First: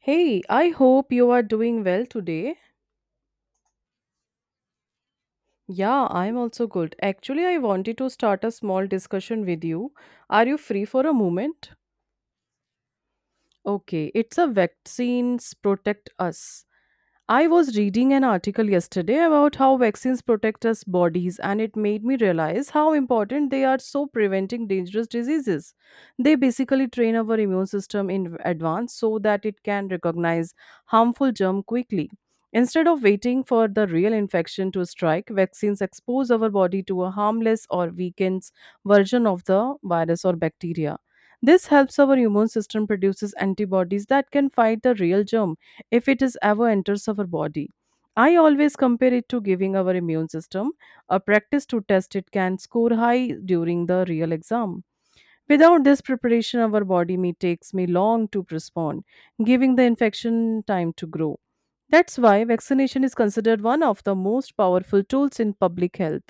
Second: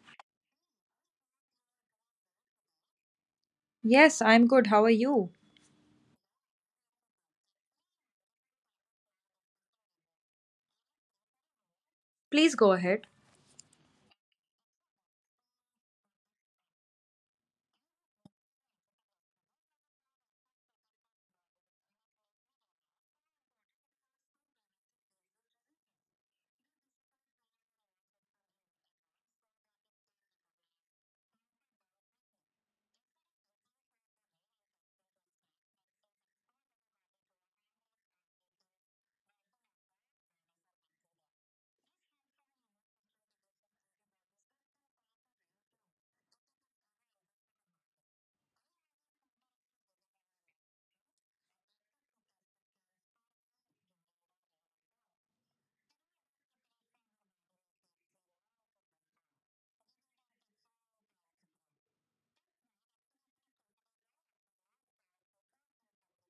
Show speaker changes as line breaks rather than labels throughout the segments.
Hey, I hope you are doing well today.
Yes, I'm good. How are you?
Yeah, I'm also good. Actually, I wanted to start a small discussion with you. Are you free for a moment?
Please go ahead.
Okay, it's a vaccines protect us. I was reading an article yesterday about how vaccines protect us bodies and it made me realize how important they are so preventing dangerous diseases. They basically train our immune system in advance so that it can recognize harmful germ quickly. Instead of waiting for the real infection to strike, vaccines expose our body to a harmless or weakened version of the virus or bacteria. This helps our immune system produces antibodies that can fight the real germ if it is ever enters our body. I always compare it to giving our immune system a practice to test it can score high during the real exam. Without this preparation, our body may takes me long to respond, giving the infection time to grow. That's why vaccination is considered one of the most powerful tools in public health.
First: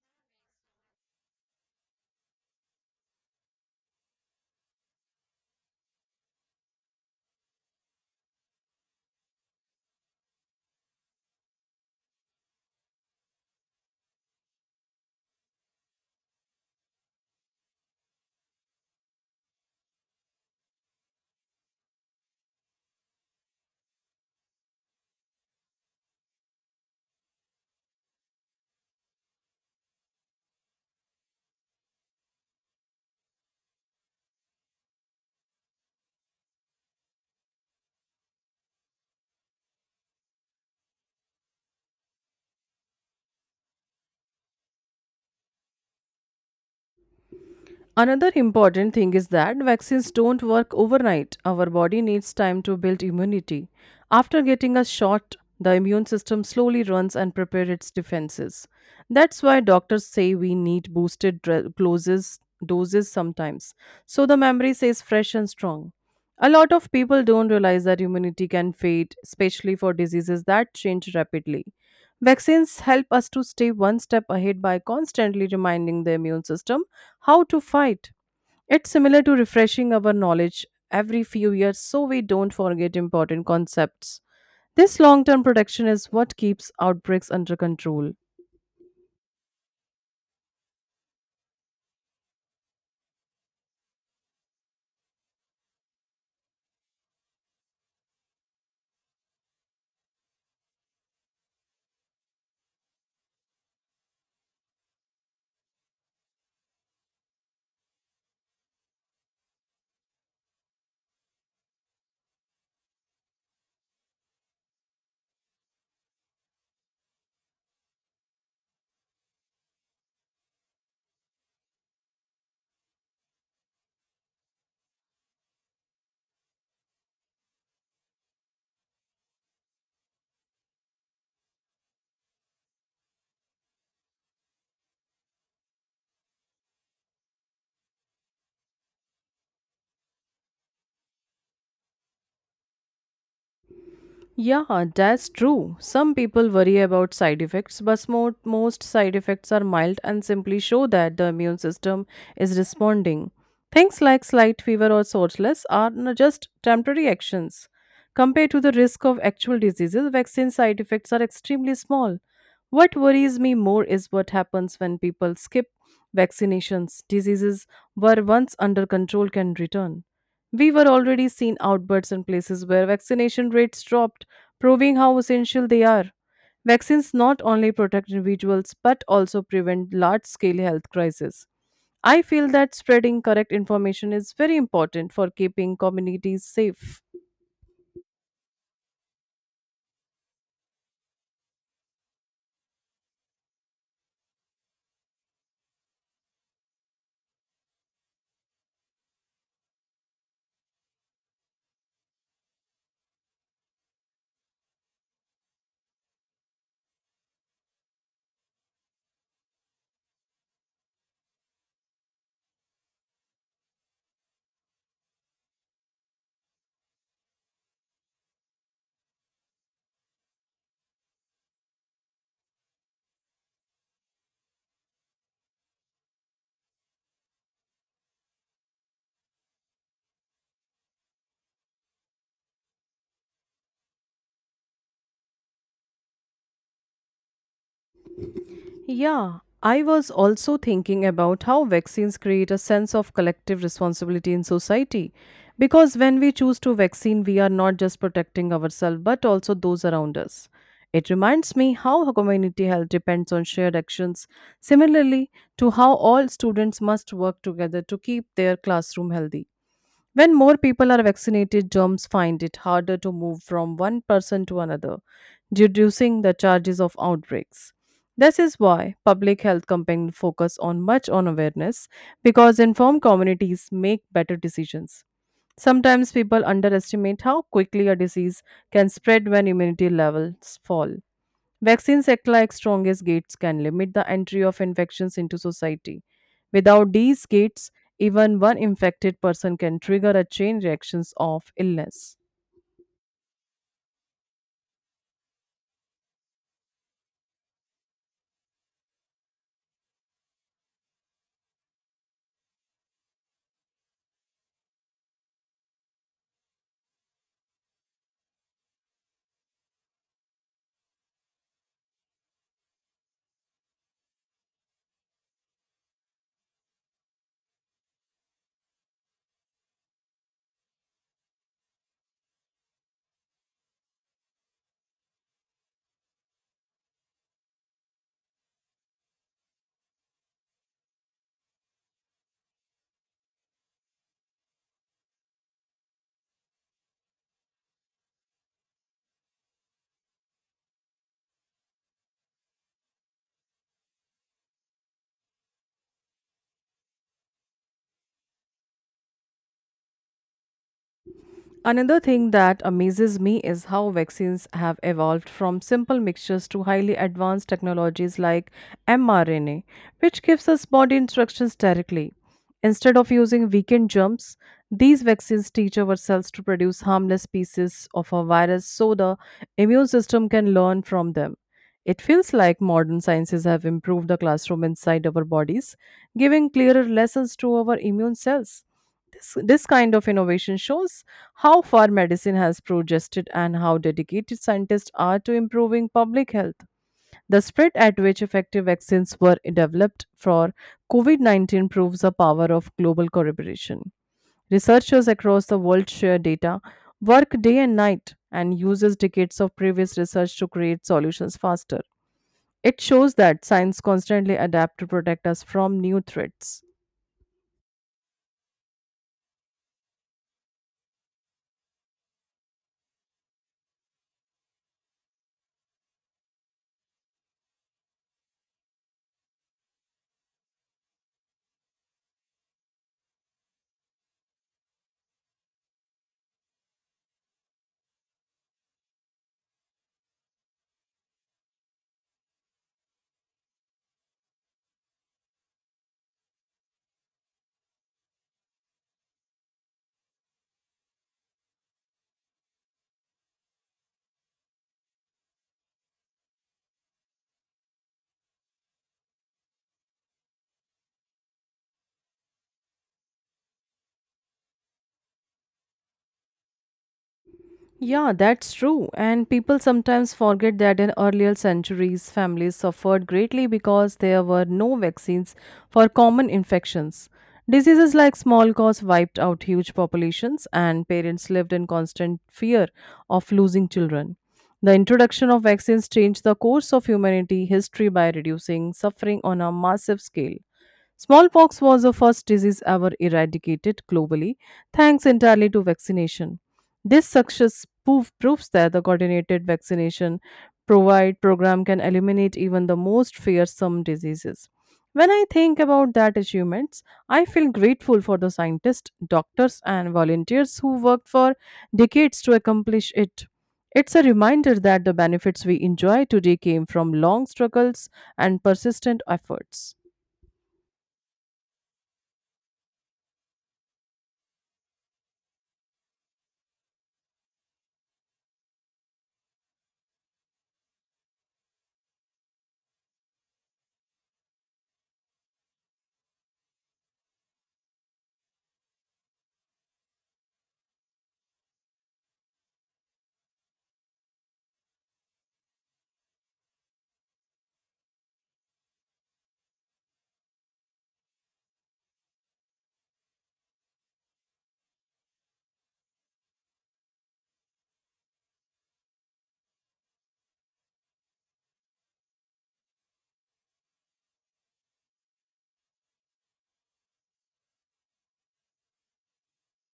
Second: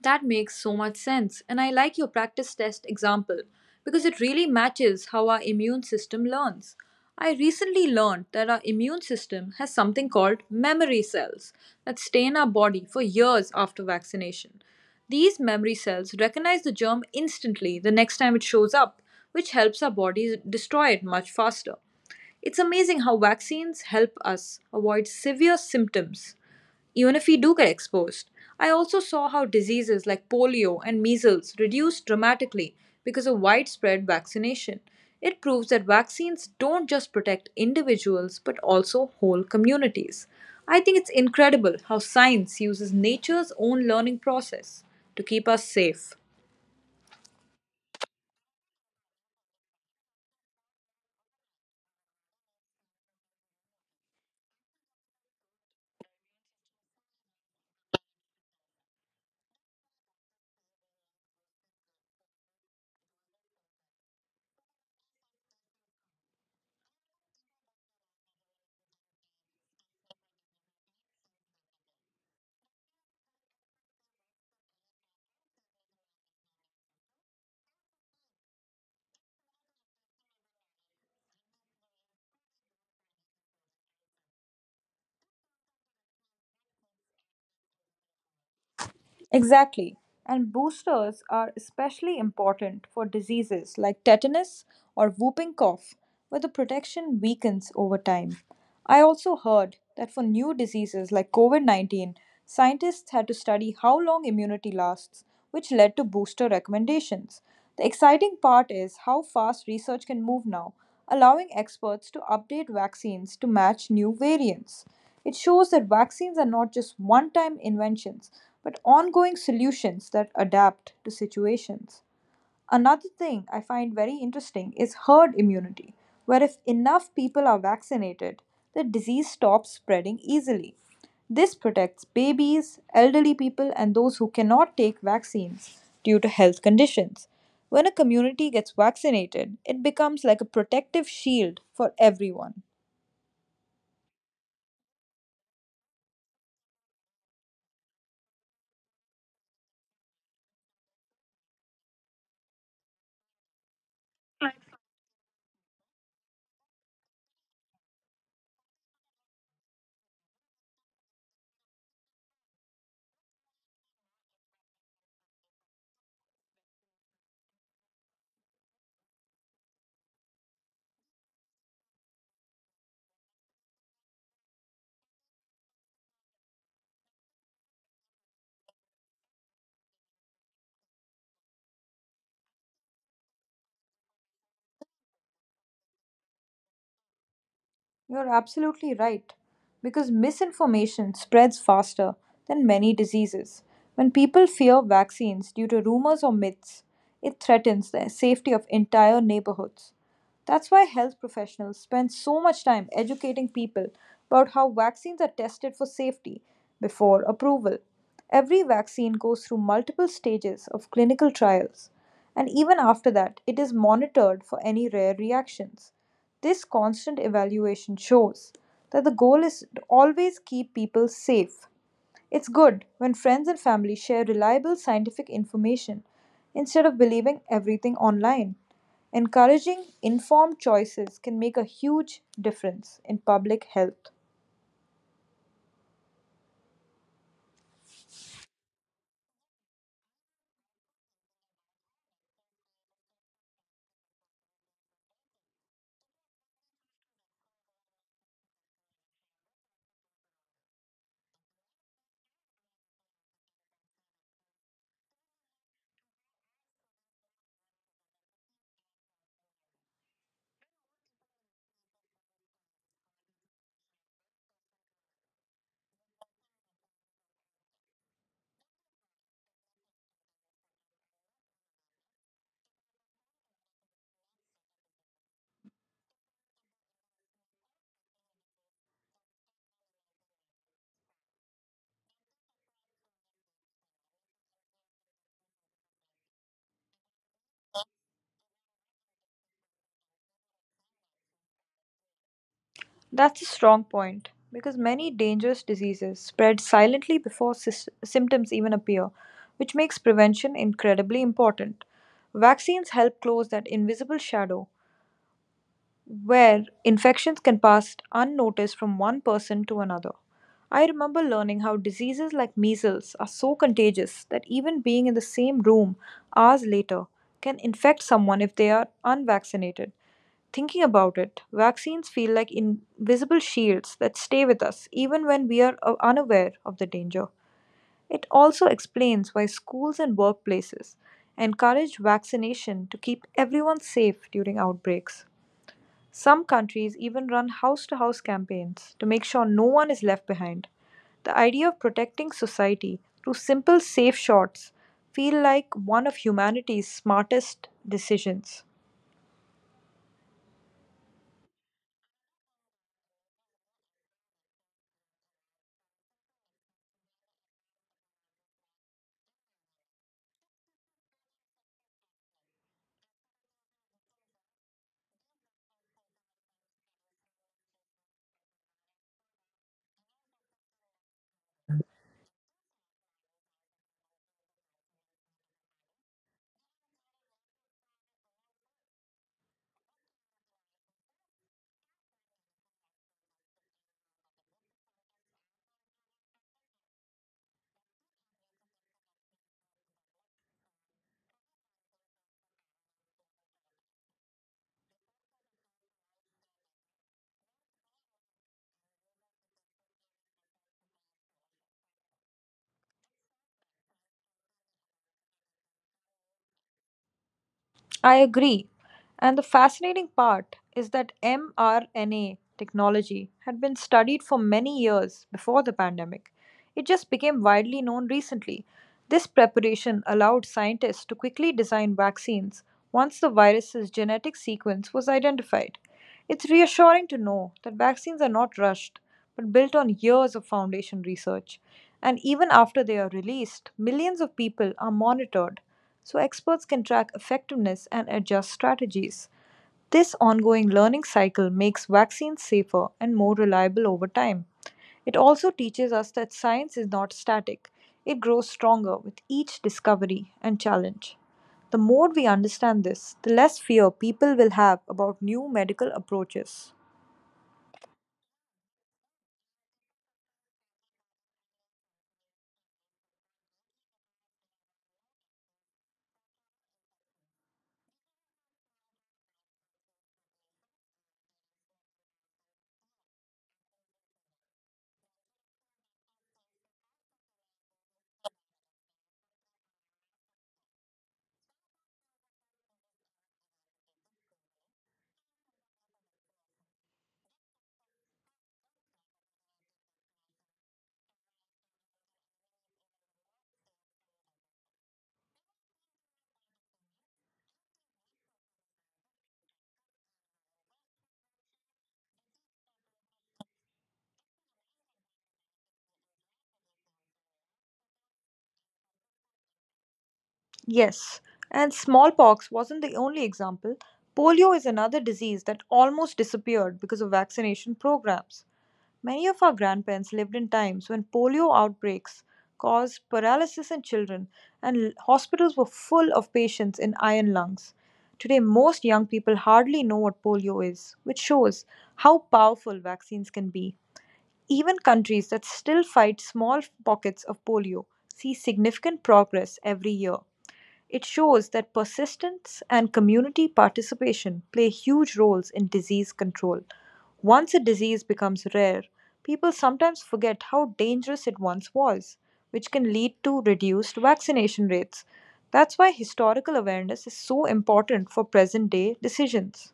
That makes so much sense, and I like your practice test example because it really matches how our immune system learns. I recently learned that our immune system has something called memory cells that stay in our body for years after vaccination. These memory cells recognize the germ instantly the next time it shows up, which helps our bodies destroy it much faster. It's amazing how vaccines help us avoid severe symptoms even if we do get exposed. I also saw how diseases like polio and measles reduced dramatically because of widespread vaccination. It proves that vaccines don't just protect individuals but also whole communities. I think it's incredible how science uses nature's own learning process to keep us safe.
Another important thing is that vaccines don't work overnight. Our body needs time to build immunity. After getting a shot, the immune system slowly runs and prepares its defenses. That's why doctors say we need boosted doses sometimes, so the memory stays fresh and strong. A lot of people don't realize that immunity can fade, especially for diseases that change rapidly. Vaccines help us to stay one step ahead by constantly reminding the immune system how to fight. It's similar to refreshing our knowledge every few years so we don't forget important concepts. This long term protection is what keeps outbreaks under control.
Exactly. And boosters are especially important for diseases like tetanus or whooping cough, where the protection weakens over time. I also heard that for new diseases like COVID COVID-19, scientists had to study how long immunity lasts, which led to booster recommendations. The exciting part is how fast research can move now, allowing experts to update vaccines to match new variants. It shows that vaccines are not just one time inventions, but ongoing solutions that adapt to situations. Another thing I find very interesting is herd immunity, where if enough people are vaccinated, the disease stops spreading easily. This protects babies, elderly people, and those who cannot take vaccines due to health conditions. When a community gets vaccinated, it becomes like a protective shield for everyone.
Yeah, that's true. Some people worry about side effects, but most side effects are mild and simply show that the immune system is responding. Things like slight fever or soreness are just temporary actions. Compared to the risk of actual diseases, vaccine side effects are extremely small. What worries me more is what happens when people skip vaccinations. Diseases were once under control can return. We were already seeing outbreaks in places where vaccination rates dropped, proving how essential they are. Vaccines not only protect individuals but also prevent large scale health crises. I feel that spreading correct information is very important for keeping communities safe.
You're absolutely right. Because misinformation spreads faster than many diseases. When people fear vaccines due to rumors or myths, it threatens the safety of entire neighborhoods. That's why health professionals spend so much time educating people about how vaccines are tested for safety before approval. Every vaccine goes through multiple stages of clinical trials, and even after that, it is monitored for any rare reactions. This constant evaluation shows that the goal is to always keep people safe. It's good when friends and family share reliable scientific information instead of believing everything online. Encouraging informed choices can make a huge difference in public health.
Yeah, I was also thinking about how vaccines create a sense of collective responsibility in society. Because when we choose to vaccine, we are not just protecting ourselves but also those around us. It reminds me how community health depends on shared actions, similarly to how all students must work together to keep their classroom healthy. When more people are vaccinated, germs find it harder to move from one person to another, reducing the charges of outbreaks. This is why public health campaigns focus on much on awareness because informed communities make better decisions. Sometimes people underestimate how quickly a disease can spread when immunity levels fall. Vaccines act like strongest gates can limit the entry of infections into society. Without these gates, even one infected person can trigger a chain reactions of illness.
That's a strong point because many dangerous diseases spread silently before symptoms even appear, which makes prevention incredibly important. Vaccines help close that invisible shadow where infections can pass unnoticed from one person to another. I remember learning how diseases like measles are so contagious that even being in the same room hours later can infect someone if they are unvaccinated. Thinking about it, vaccines feel like invisible shields that stay with us even when we are unaware of the danger. It also explains why schools and workplaces encourage vaccination to keep everyone safe during outbreaks. Some countries even run house to house campaigns to make sure no one is left behind. The idea of protecting society through simple safe shots feel like one of humanity's smartest decisions.
Another thing that amazes me is how vaccines have evolved from simple mixtures to highly advanced technologies like mRNA, which gives us body instructions directly. Instead of using weekend jumps, these vaccines teach our cells to produce harmless pieces of a virus so the immune system can learn from them. It feels like modern sciences have improved the classroom inside our bodies, giving clearer lessons to our immune cells. This kind of innovation shows how far medicine has progressed and how dedicated scientists are to improving public health. The spread at which effective vaccines were developed for COVID-19 proves the power of global collaboration. Researchers across the world share data, work day and night, and uses decades of previous research to create solutions faster. It shows that science constantly adapts to protect us from new threats.
I agree. And the fascinating part is that mRNA technology had been studied for many years before the pandemic. It just became widely known recently. This preparation allowed scientists to quickly design vaccines once the virus's genetic sequence was identified. It's reassuring to know that vaccines are not rushed, but built on years of foundation research. And even after they are released, millions of people are monitored so experts can track effectiveness and adjust strategies. This ongoing learning cycle makes vaccines safer and more reliable over time. It also teaches us that science is not static, it grows stronger with each discovery and challenge. The more we understand this, the less fear people will have about new medical approaches.
Yeah, that's true. And people sometimes forget that in earlier centuries, families suffered greatly because there were no vaccines for common infections. Diseases like smallpox wiped out huge populations, and parents lived in constant fear of losing children. The introduction of vaccines changed the course of humanity history by reducing suffering on a massive scale. Smallpox was the first disease ever eradicated globally, thanks entirely to vaccination. This success proves that the coordinated vaccination provide program can eliminate even the most fearsome diseases. When I think about that achievements, I feel grateful for the scientists, doctors, and volunteers who worked for decades to accomplish it. It's a reminder that the benefits we enjoy today came from long struggles and persistent efforts.
Yes, and smallpox wasn't the only example. Polio is another disease that almost disappeared because of vaccination programs. Many of our grandparents lived in times when polio outbreaks caused paralysis in children and hospitals were full of patients in iron lungs. Today, most young people hardly know what polio is, which shows how powerful vaccines can be. Even countries that still fight small pockets of polio see significant progress every year. It shows that persistence and community participation play huge roles in disease control. Once a disease becomes rare, people sometimes forget how dangerous it once was, which can lead to reduced vaccination rates. That's why historical awareness is so important for present day decisions.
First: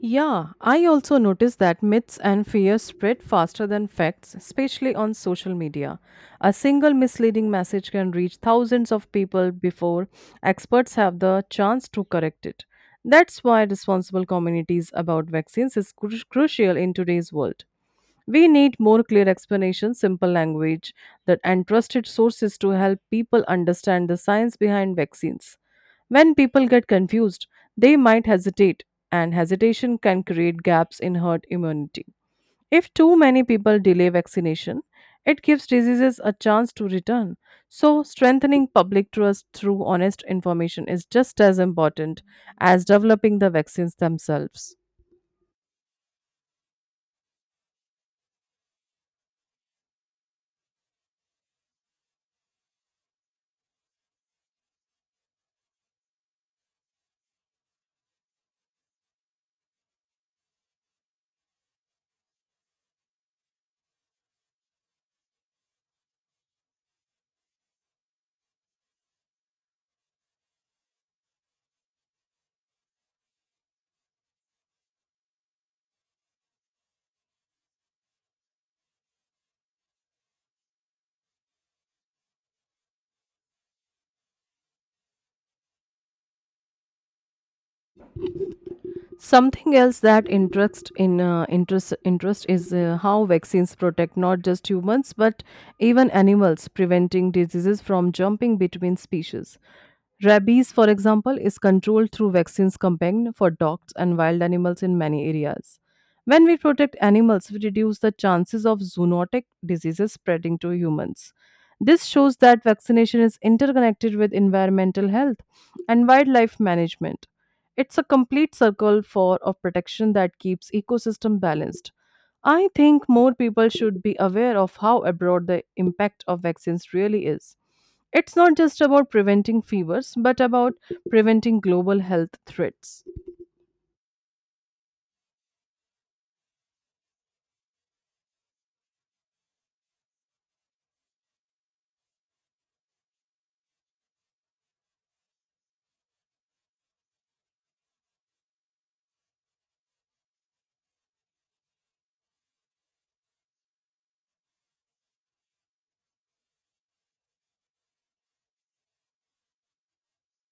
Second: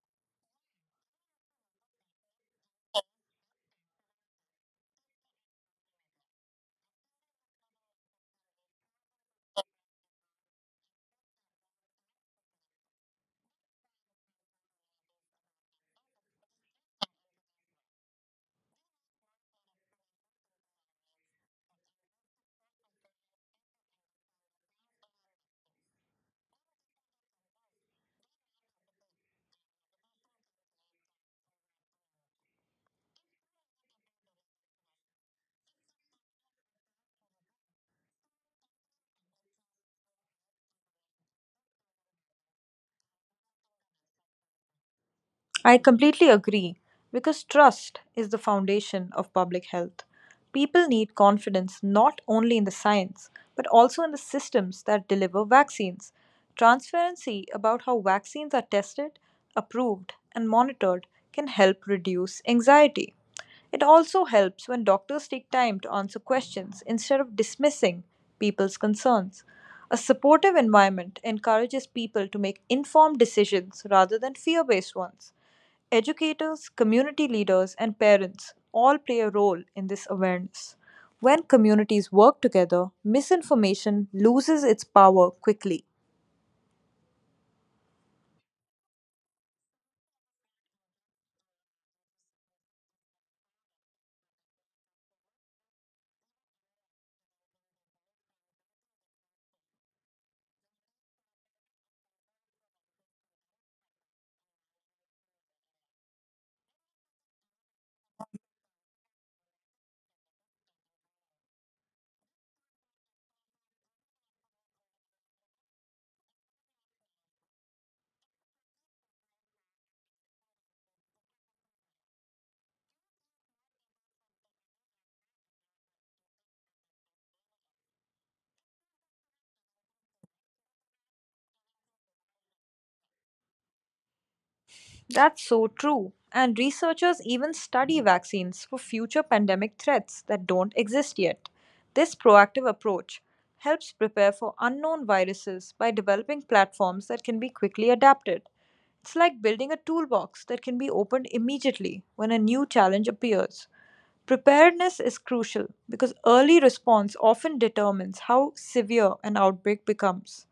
Yeah, I also noticed that myths and fears spread faster than facts, especially on social media. A single misleading message can reach thousands of people before experts have the chance to correct it. That's why responsible communities about vaccines is crucial in today's world. We need more clear explanations, simple language, that and trusted sources to help people understand the science behind vaccines. When people get confused, they might hesitate, and hesitation can create gaps in herd immunity. If too many people delay vaccination, it gives diseases a chance to return. So, strengthening public trust through honest information is just as important as developing the vaccines themselves.
I completely agree because trust is the foundation of public health. People need confidence not only in the science but also in the systems that deliver vaccines. Transparency about how vaccines are tested, approved, and monitored can help reduce anxiety. It also helps when doctors take time to answer questions instead of dismissing people's concerns. A supportive environment encourages people to make informed decisions rather than fear based ones. Educators, community leaders, and parents all play a role in this awareness. When communities work together, misinformation loses its power quickly.
Something else that interest in interest interest is how vaccines protect not just humans but even animals, preventing diseases from jumping between species. Rabies, for example, is controlled through vaccines campaign for dogs and wild animals in many areas. When we protect animals, we reduce the chances of zoonotic diseases spreading to humans. This shows that vaccination is interconnected with environmental health and wildlife management. It's a complete circle for of protection that keeps ecosystem balanced. I think more people should be aware of how abroad the impact of vaccines really is. It's not just about preventing fevers, but about preventing global health threats.
That's so true. And researchers even study vaccines for future pandemic threats that don't exist yet. This proactive approach helps prepare for unknown viruses by developing platforms that can be quickly adapted. It's like building a toolbox that can be opened immediately when a new challenge appears. Preparedness is crucial because early response often determines how severe an outbreak becomes.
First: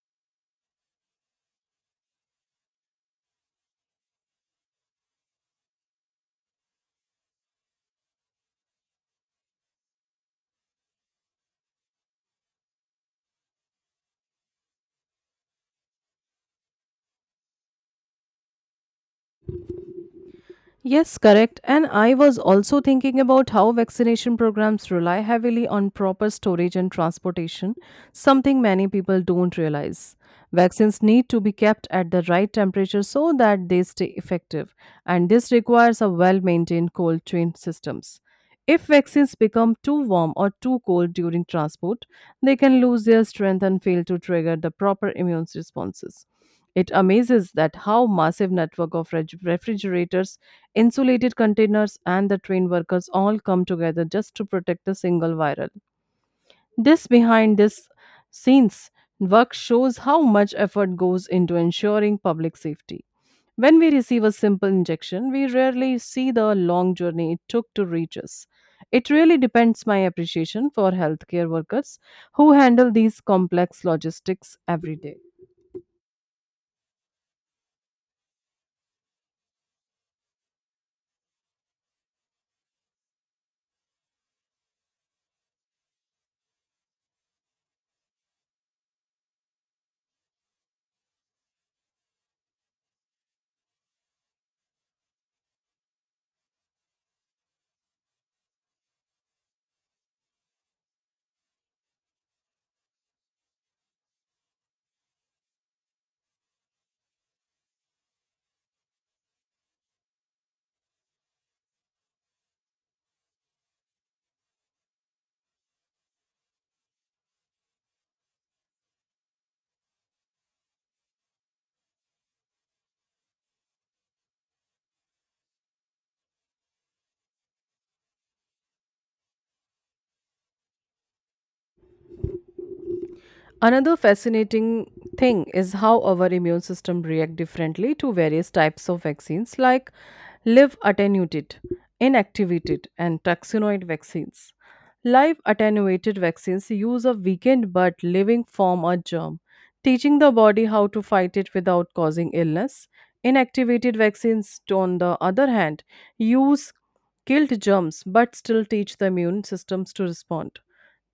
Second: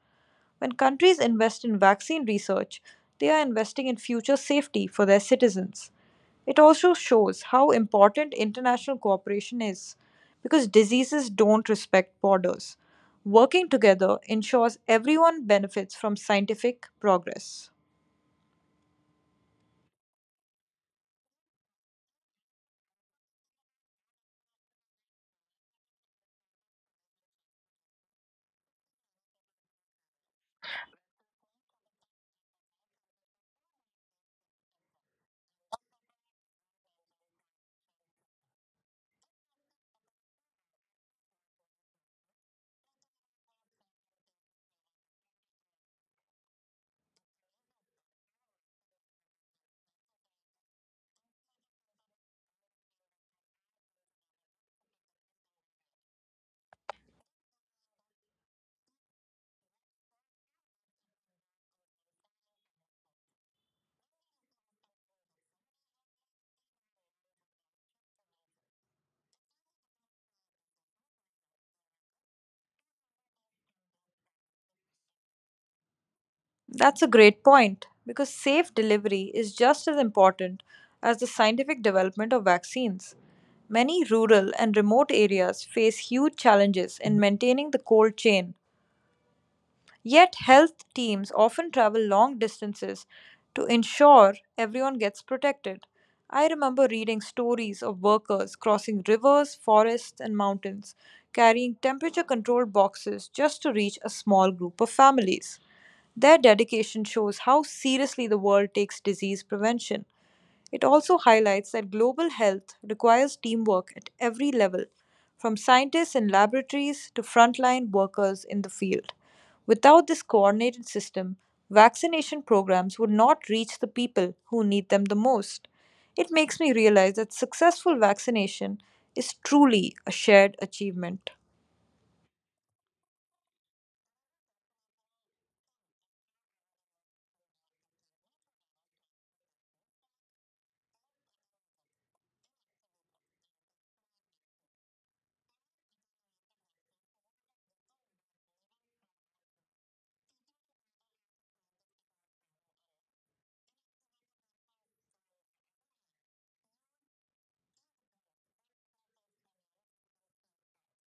When countries invest in vaccine research, they are investing in future safety for their citizens. It also shows how important international cooperation is because diseases don't respect borders. Working together ensures everyone benefits from scientific progress.
Yes, correct. And I was also thinking about how vaccination programs rely heavily on proper storage and transportation, something many people don't realize. Vaccines need to be kept at the right temperature so that they stay effective, and this requires a well-maintained cold chain systems. If vaccines become too warm or too cold during transport, they can lose their strength and fail to trigger the proper immune responses. It amazes that how massive network of refrigerators, insulated containers and the train workers all come together just to protect a single viral. This behind this scenes work shows how much effort goes into ensuring public safety. When we receive a simple injection, we rarely see the long journey it took to reach us. It really depends my appreciation for healthcare workers who handle these complex logistics every day.
That's a great point because safe delivery is just as important as the scientific development of vaccines. Many rural and remote areas face huge challenges in maintaining the cold chain, yet, health teams often travel long distances to ensure everyone gets protected. I remember reading stories of workers crossing rivers, forests, and mountains, carrying temperature controlled boxes just to reach a small group of families. Their dedication shows how seriously the world takes disease prevention. It also highlights that global health requires teamwork at every level, from scientists in laboratories to frontline workers in the field. Without this coordinated system, vaccination programs would not reach the people who need them the most. It makes me realize that successful vaccination is truly a shared achievement.
Another fascinating thing is how our immune system react differently to various types of vaccines like live attenuated, inactivated and taxonoid vaccines. Live attenuated vaccines use a weakened but living form or germ, teaching the body how to fight it without causing illness. Inactivated vaccines, on the other hand, use killed germs but still teach the immune systems to respond.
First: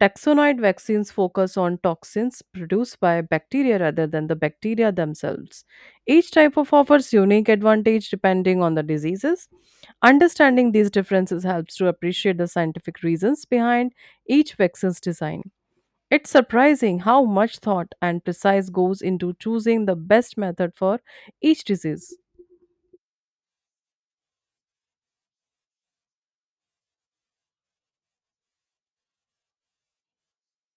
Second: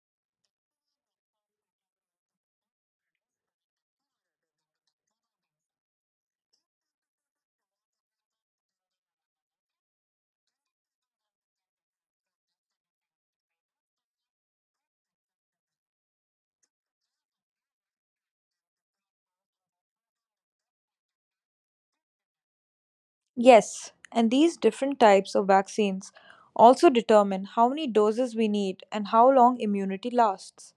Taxonoid vaccines focus on toxins produced by bacteria rather than the bacteria themselves. Each type of offers unique advantage depending on the diseases. Understanding these differences helps to appreciate the scientific reasons behind each vaccine's design. It's surprising how much thought and precise goes into choosing the best method for each disease.
Yes, and these different types of vaccines also determine how many doses we need and how long immunity lasts.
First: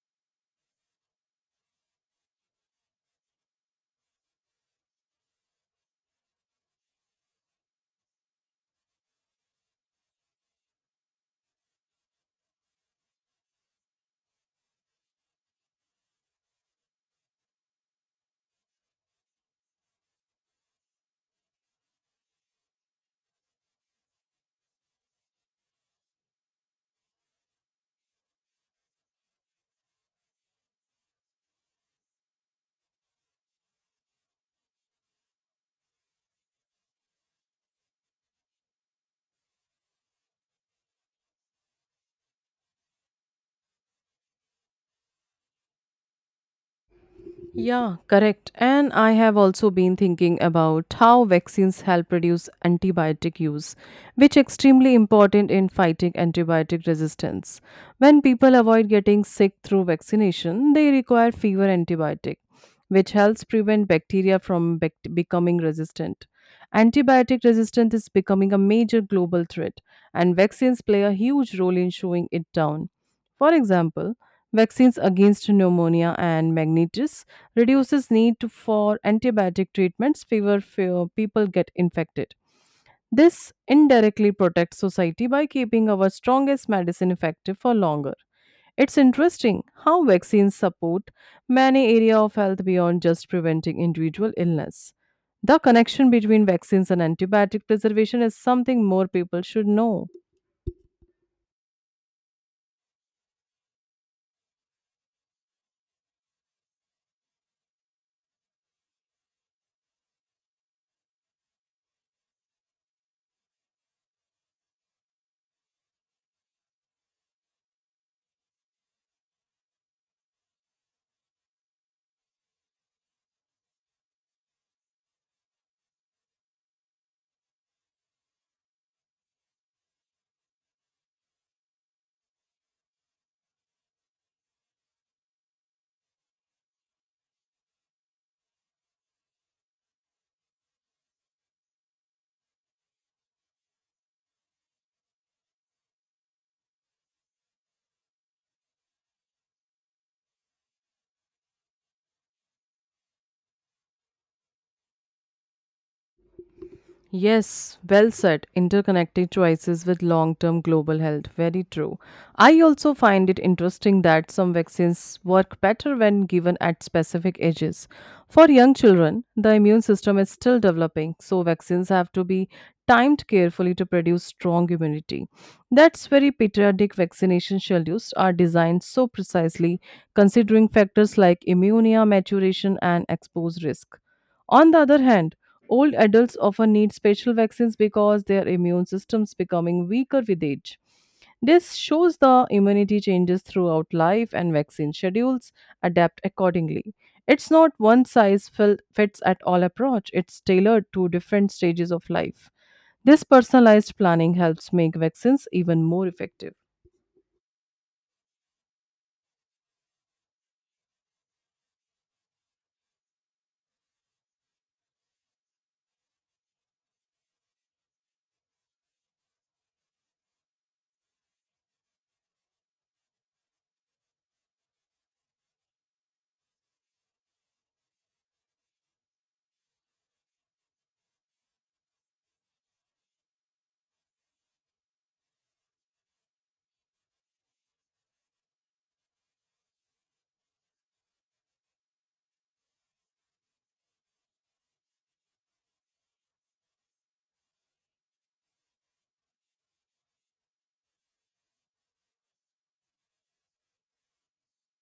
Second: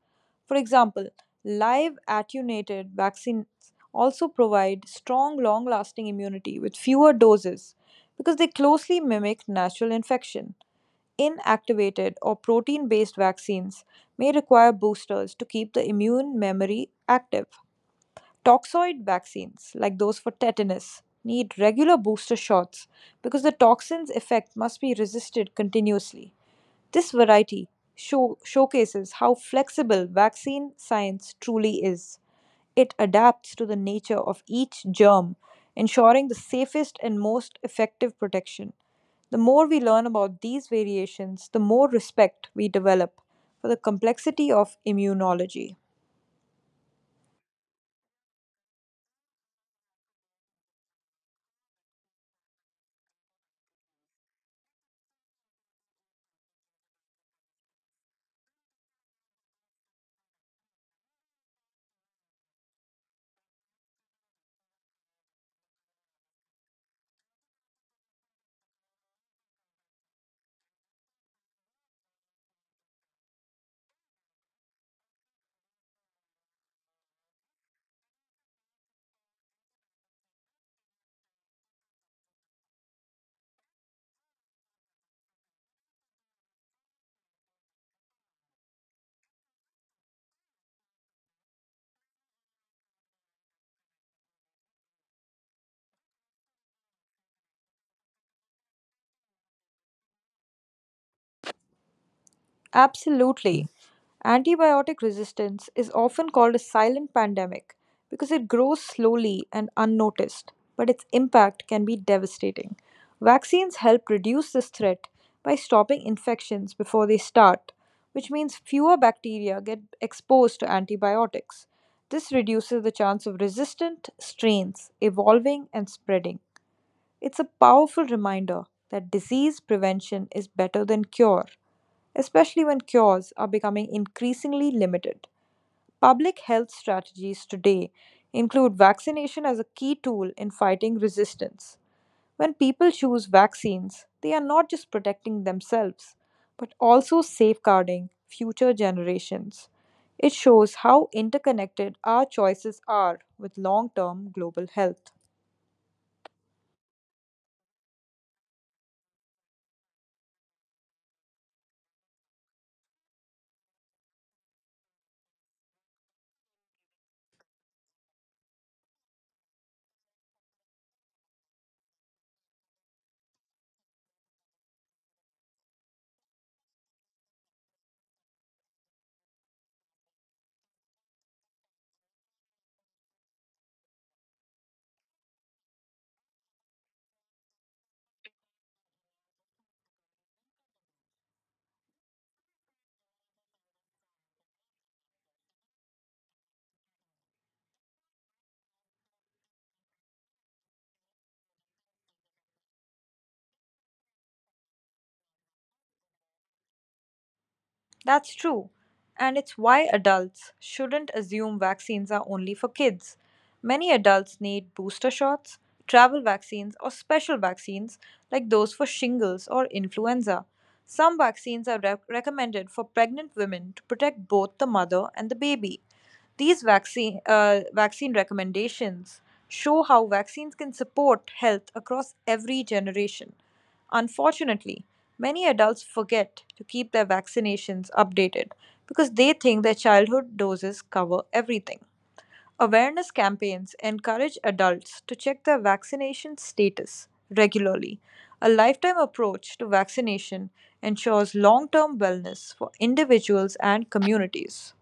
For example, live attenuated vaccines also provide strong, long lasting immunity with fewer doses because they closely mimic natural infection. Inactivated or protein based vaccines may require boosters to keep the immune memory active. Toxoid vaccines, like those for tetanus, need regular booster shots because the toxin's effect must be resisted continuously. This variety showcases how flexible vaccine science truly is. It adapts to the nature of each germ, ensuring the safest and most effective protection. The more we learn about these variations, the more respect we develop for the complexity of immunology.
Yeah, correct. And I have also been thinking about how vaccines help reduce antibiotic use, which extremely important in fighting antibiotic resistance. When people avoid getting sick through vaccination, they require fewer antibiotic, which helps prevent bacteria from becoming resistant. Antibiotic resistance is becoming a major global threat, and vaccines play a huge role in showing it down. For example, vaccines against pneumonia and meningitis reduces need for antibiotic treatments fewer few people get infected. This indirectly protects society by keeping our strongest medicine effective for longer. It's interesting how vaccines support many areas of health beyond just preventing individual illness. The connection between vaccines and antibiotic preservation is something more people should know.
Absolutely. Antibiotic resistance is often called a silent pandemic because it grows slowly and unnoticed, but its impact can be devastating. Vaccines help reduce this threat by stopping infections before they start, which means fewer bacteria get exposed to antibiotics. This reduces the chance of resistant strains evolving and spreading. It's a powerful reminder that disease prevention is better than cure. Especially when cures are becoming increasingly limited. Public health strategies today include vaccination as a key tool in fighting resistance. When people choose vaccines, they are not just protecting themselves, but also safeguarding future generations. It shows how interconnected our choices are with long term global health.
Yes, well said. Interconnecting choices with long term global health. Very true. I also find it interesting that some vaccines work better when given at specific ages. For young children, the immune system is still developing, so vaccines have to be timed carefully to produce strong immunity. That's very pediatric vaccination schedules are designed so precisely, considering factors like immunia, maturation, and exposed risk. On the other hand, old adults often need special vaccines because their immune systems becoming weaker with age. This shows the immunity changes throughout life and vaccine schedules adapt accordingly. It's not one size fits at all approach, it's tailored to different stages of life. This personalized planning helps make vaccines even more effective.
That's true. And it's why adults shouldn't assume vaccines are only for kids. Many adults need booster shots, travel vaccines, or special vaccines like those for shingles or influenza. Some vaccines are recommended for pregnant women to protect both the mother and the baby. These vaccine recommendations show how vaccines can support health across every generation. Unfortunately, many adults forget to keep their vaccinations updated because they think their childhood doses cover everything. Awareness campaigns encourage adults to check their vaccination status regularly. A lifetime approach to vaccination ensures long term wellness for individuals and communities.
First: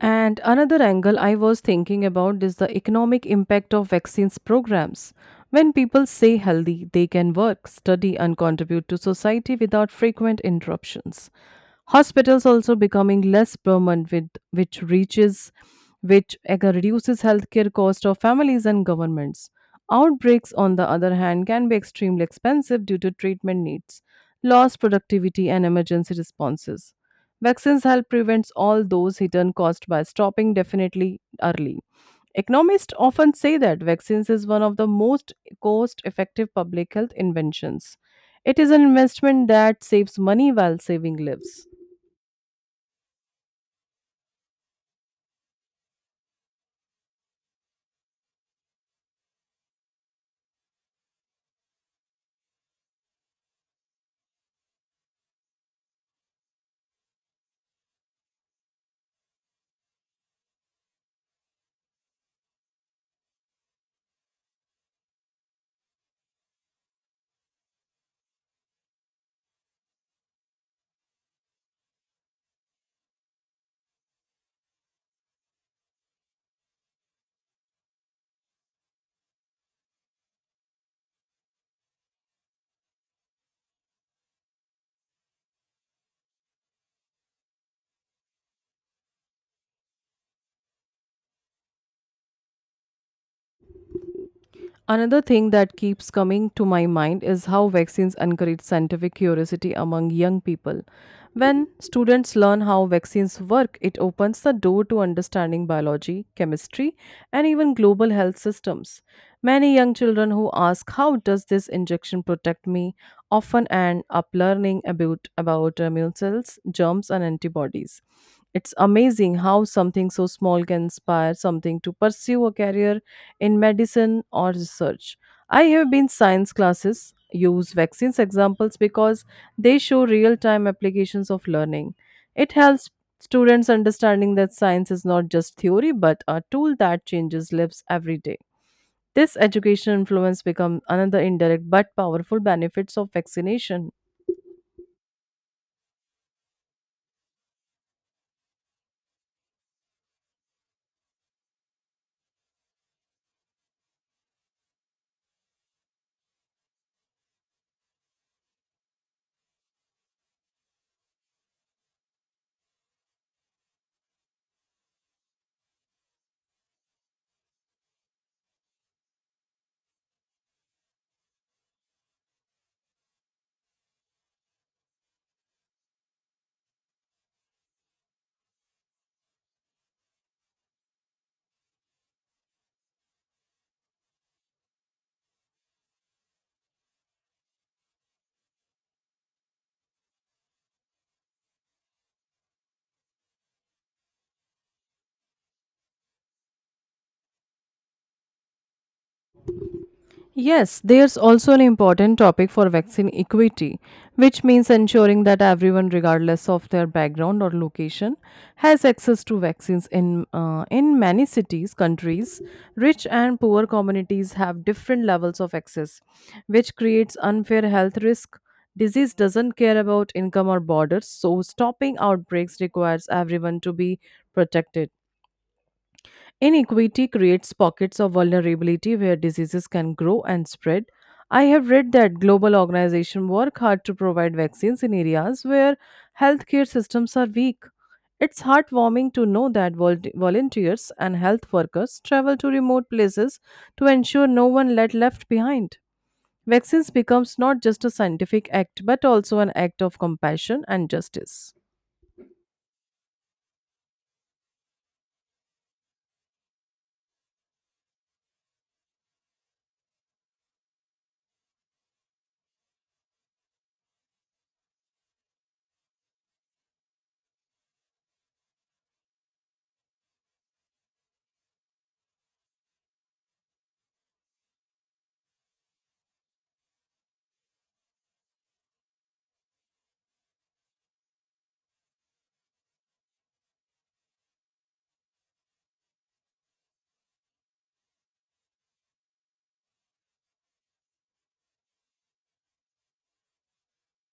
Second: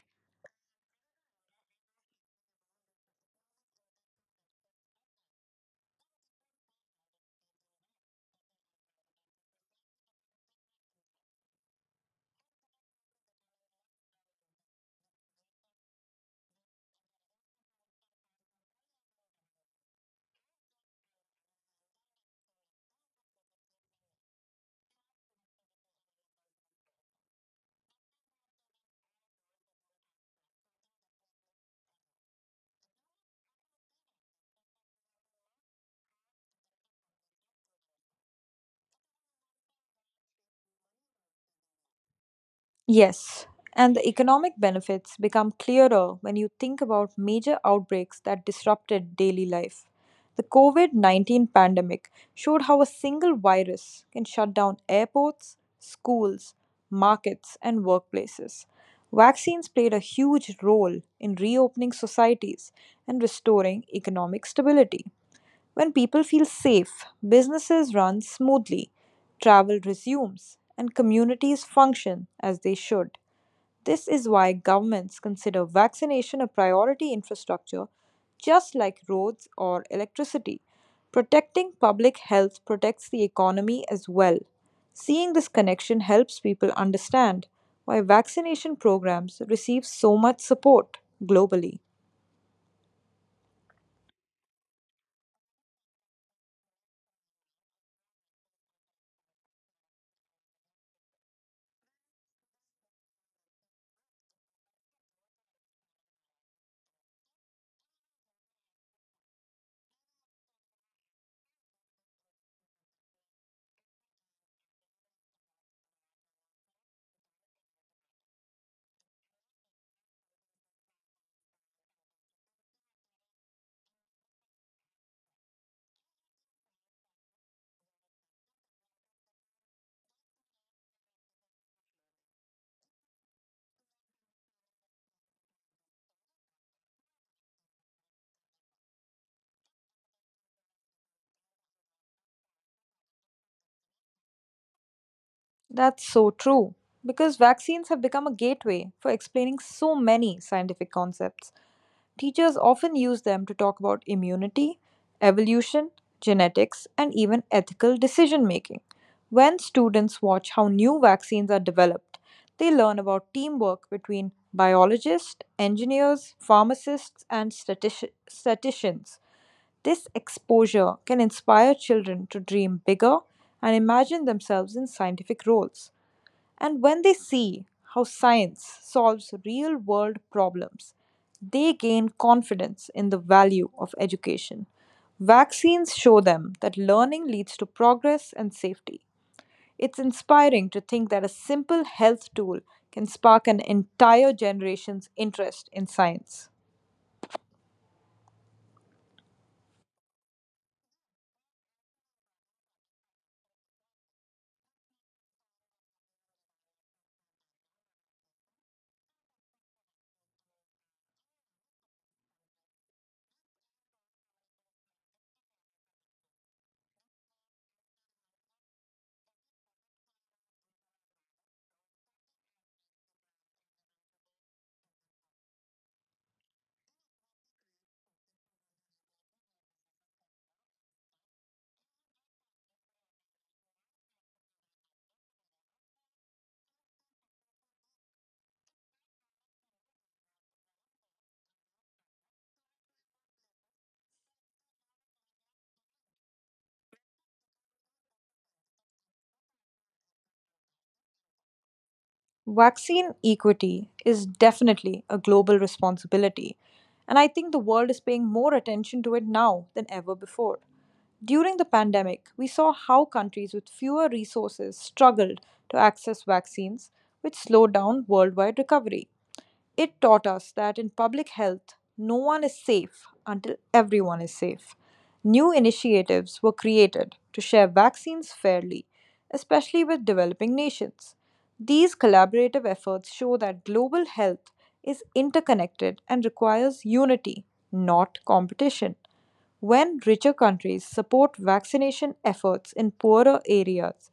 And another angle I was thinking about is the economic impact of vaccines programs. When people stay healthy, they can work, study, and contribute to society without frequent interruptions. Hospitals also becoming less permanent, with which reaches, which reduces healthcare cost of families and governments. Outbreaks, on the other hand, can be extremely expensive due to treatment needs, lost productivity, and emergency responses. Vaccines help prevent all those hidden costs by stopping definitely early. Economists often say that vaccines is one of the most cost-effective public health inventions. It is an investment that saves money while saving lives.
Yes, and the economic benefits become clearer when you think about major outbreaks that disrupted daily life. The COVID COVID-19 pandemic showed how a single virus can shut down airports, schools, markets, and workplaces. Vaccines played a huge role in reopening societies and restoring economic stability. When people feel safe, businesses run smoothly, travel resumes, and communities function as they should. This is why governments consider vaccination a priority infrastructure just like roads or electricity. Protecting public health protects the economy as well. Seeing this connection helps people understand why vaccination programs receive so much support globally.
Another thing that keeps coming to my mind is how vaccines encourage scientific curiosity among young people. When students learn how vaccines work, it opens the door to understanding biology, chemistry, and even global health systems. Many young children who ask, how does this injection protect me? Often end up learning about immune cells, germs, and antibodies. It's amazing how something so small can inspire something to pursue a career in medicine or research. I have been science classes use vaccines examples because they show real-time applications of learning. It helps students understanding that science is not just theory but a tool that changes lives every day. This educational influence becomes another indirect but powerful benefits of vaccination.
That's so true, because vaccines have become a gateway for explaining so many scientific concepts. Teachers often use them to talk about immunity, evolution, genetics, and even ethical decision making. When students watch how new vaccines are developed, they learn about teamwork between biologists, engineers, pharmacists, and statisticians. This exposure can inspire children to dream bigger and imagine themselves in scientific roles. And when they see how science solves real world problems, they gain confidence in the value of education. Vaccines show them that learning leads to progress and safety. It's inspiring to think that a simple health tool can spark an entire generation's interest in science.
Yes, there's also an important topic for vaccine equity, which means ensuring that everyone, regardless of their background or location, has access to vaccines. In many cities, countries, rich and poor communities have different levels of access, which creates unfair health risk. Disease doesn't care about income or borders, so stopping outbreaks requires everyone to be protected. Inequity creates pockets of vulnerability where diseases can grow and spread. I have read that global organizations work hard to provide vaccines in areas where healthcare systems are weak. It's heartwarming to know that volunteers and health workers travel to remote places to ensure no one let left behind. Vaccines becomes not just a scientific act but also an act of compassion and justice.
Vaccine equity is definitely a global responsibility, and I think the world is paying more attention to it now than ever before. During the pandemic, we saw how countries with fewer resources struggled to access vaccines, which slowed down worldwide recovery. It taught us that in public health, no one is safe until everyone is safe. New initiatives were created to share vaccines fairly, especially with developing nations. These collaborative efforts show that global health is interconnected and requires unity, not competition. When richer countries support vaccination efforts in poorer areas,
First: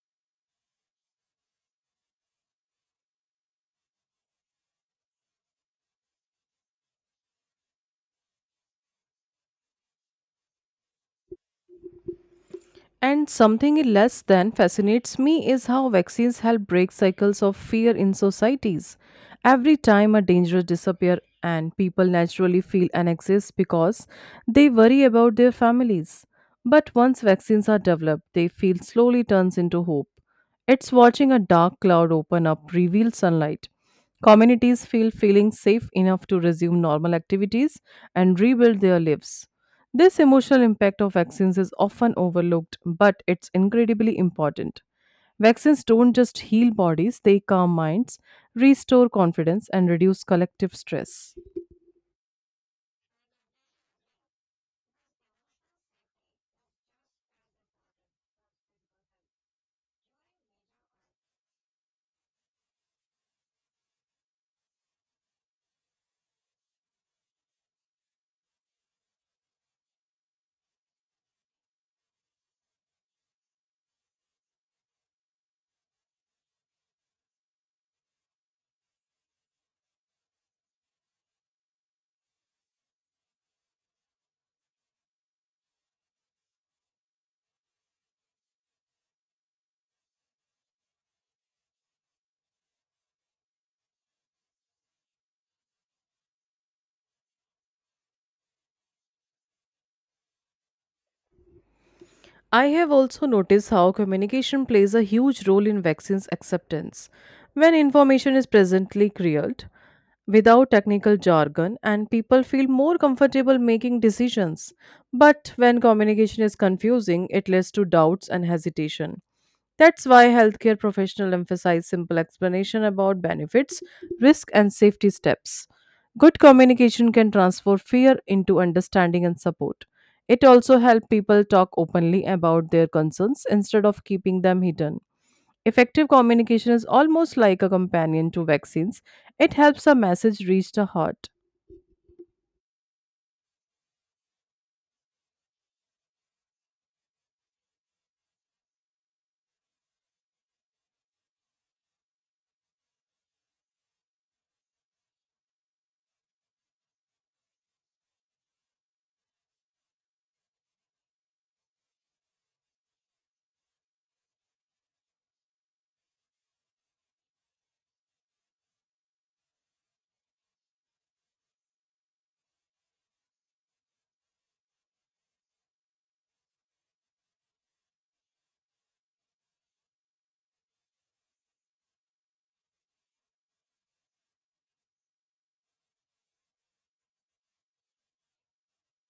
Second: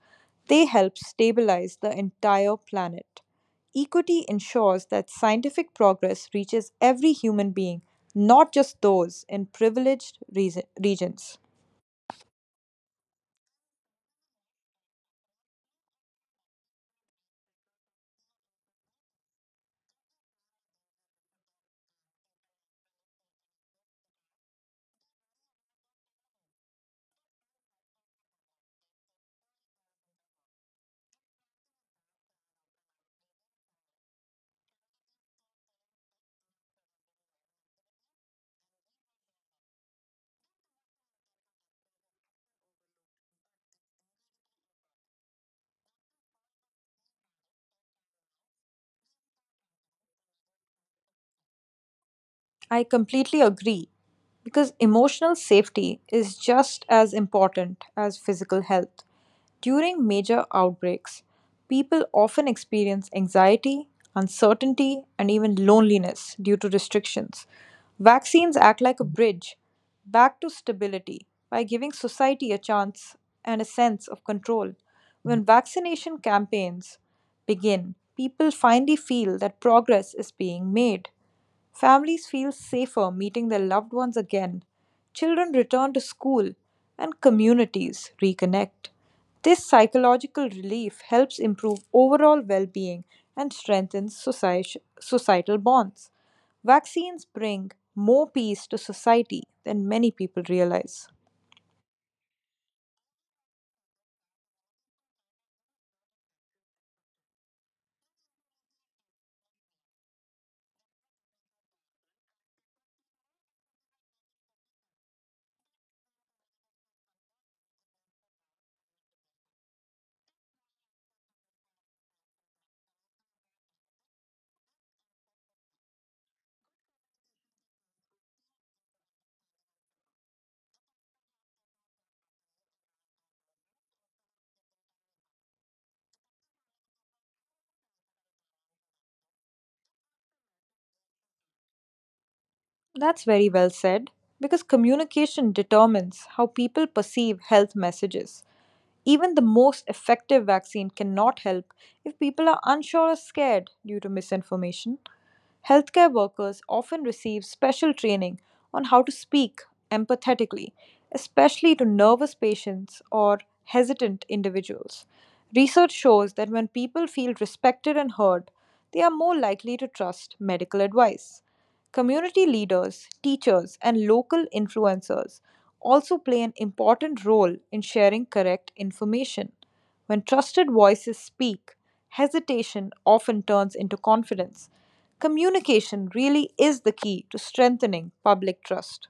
they help stabilize the entire planet. Equity ensures that scientific progress reaches every human being, not just those in privileged regions.
And something less than fascinates me is how vaccines help break cycles of fear in societies. Every time a danger disappears and people naturally feel anxious because they worry about their families. But once vaccines are developed, they feel slowly turns into hope. It's watching a dark cloud open up reveal sunlight. Communities feeling safe enough to resume normal activities and rebuild their lives. This emotional impact of vaccines is often overlooked, but it's incredibly important. Vaccines don't just heal bodies, they calm minds, restore confidence, and reduce collective stress.
I completely agree because emotional safety is just as important as physical health. During major outbreaks, people often experience anxiety, uncertainty, and even loneliness due to restrictions. Vaccines act like a bridge back to stability by giving society a chance and a sense of control. When vaccination campaigns begin, people finally feel that progress is being made. Families feel safer meeting their loved ones again. Children return to school and communities reconnect. This psychological relief helps improve overall well being and strengthens societal bonds. Vaccines bring more peace to society than many people realize.
I have also noticed how communication plays a huge role in vaccines acceptance. When information is presently cleared, without technical jargon and people feel more comfortable making decisions. But when communication is confusing, it leads to doubts and hesitation. That's why healthcare professionals emphasize simple explanation about benefits, risk and safety steps. Good communication can transfer fear into understanding and support. It also helps people talk openly about their concerns instead of keeping them hidden. Effective communication is almost like a companion to vaccines. It helps a message reach the heart.
That's very well said because communication determines how people perceive health messages. Even the most effective vaccine cannot help if people are unsure or scared due to misinformation. Healthcare workers often receive special training on how to speak empathetically, especially to nervous patients or hesitant individuals. Research shows that when people feel respected and heard, they are more likely to trust medical advice. Community leaders, teachers, and local influencers also play an important role in sharing correct information. When trusted voices speak, hesitation often turns into confidence. Communication really is the key to strengthening public trust.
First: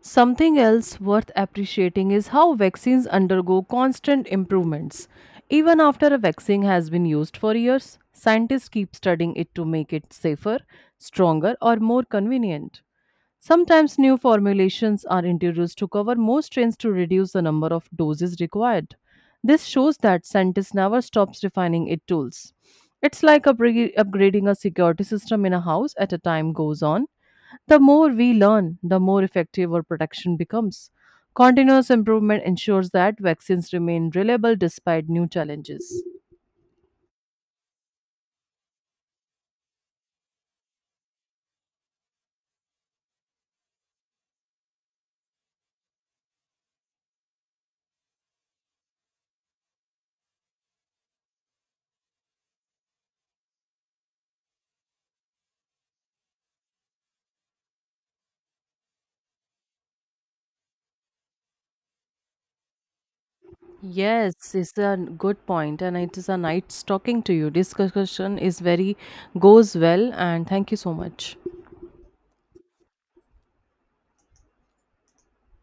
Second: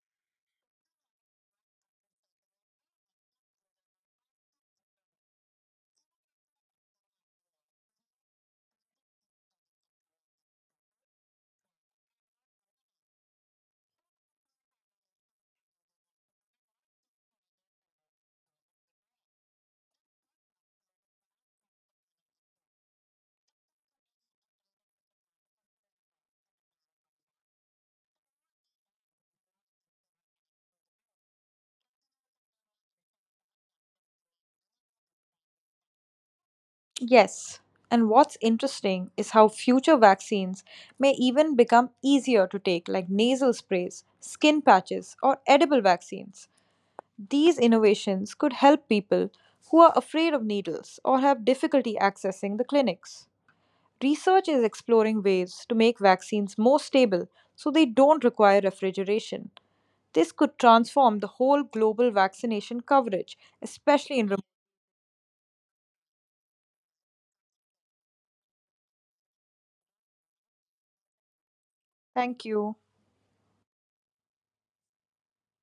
Something else worth appreciating is how vaccines undergo constant improvements. Even after a vaccine has been used for years, scientists keep studying it to make it safer, stronger, or more convenient. Sometimes new formulations are introduced to cover more strains to reduce the number of doses required. This shows that scientists never stops refining its tools. It's like upgrading a security system in a house at a time goes on. The more we learn, the more effective our protection becomes. Continuous improvement ensures that vaccines remain reliable despite new challenges.
Yes, and what's interesting is how future vaccines may even become easier to take, like nasal sprays, skin patches, or edible vaccines. These innovations could help people who are afraid of needles or have difficulty accessing the clinics. Research is exploring ways to make vaccines more stable so they don't require refrigeration. This could transform the whole global vaccination coverage, especially in remote.
Yes, it's a good point, and it is a nice talking to you. Discussion is very goes well, and thank you so much.
Thank you.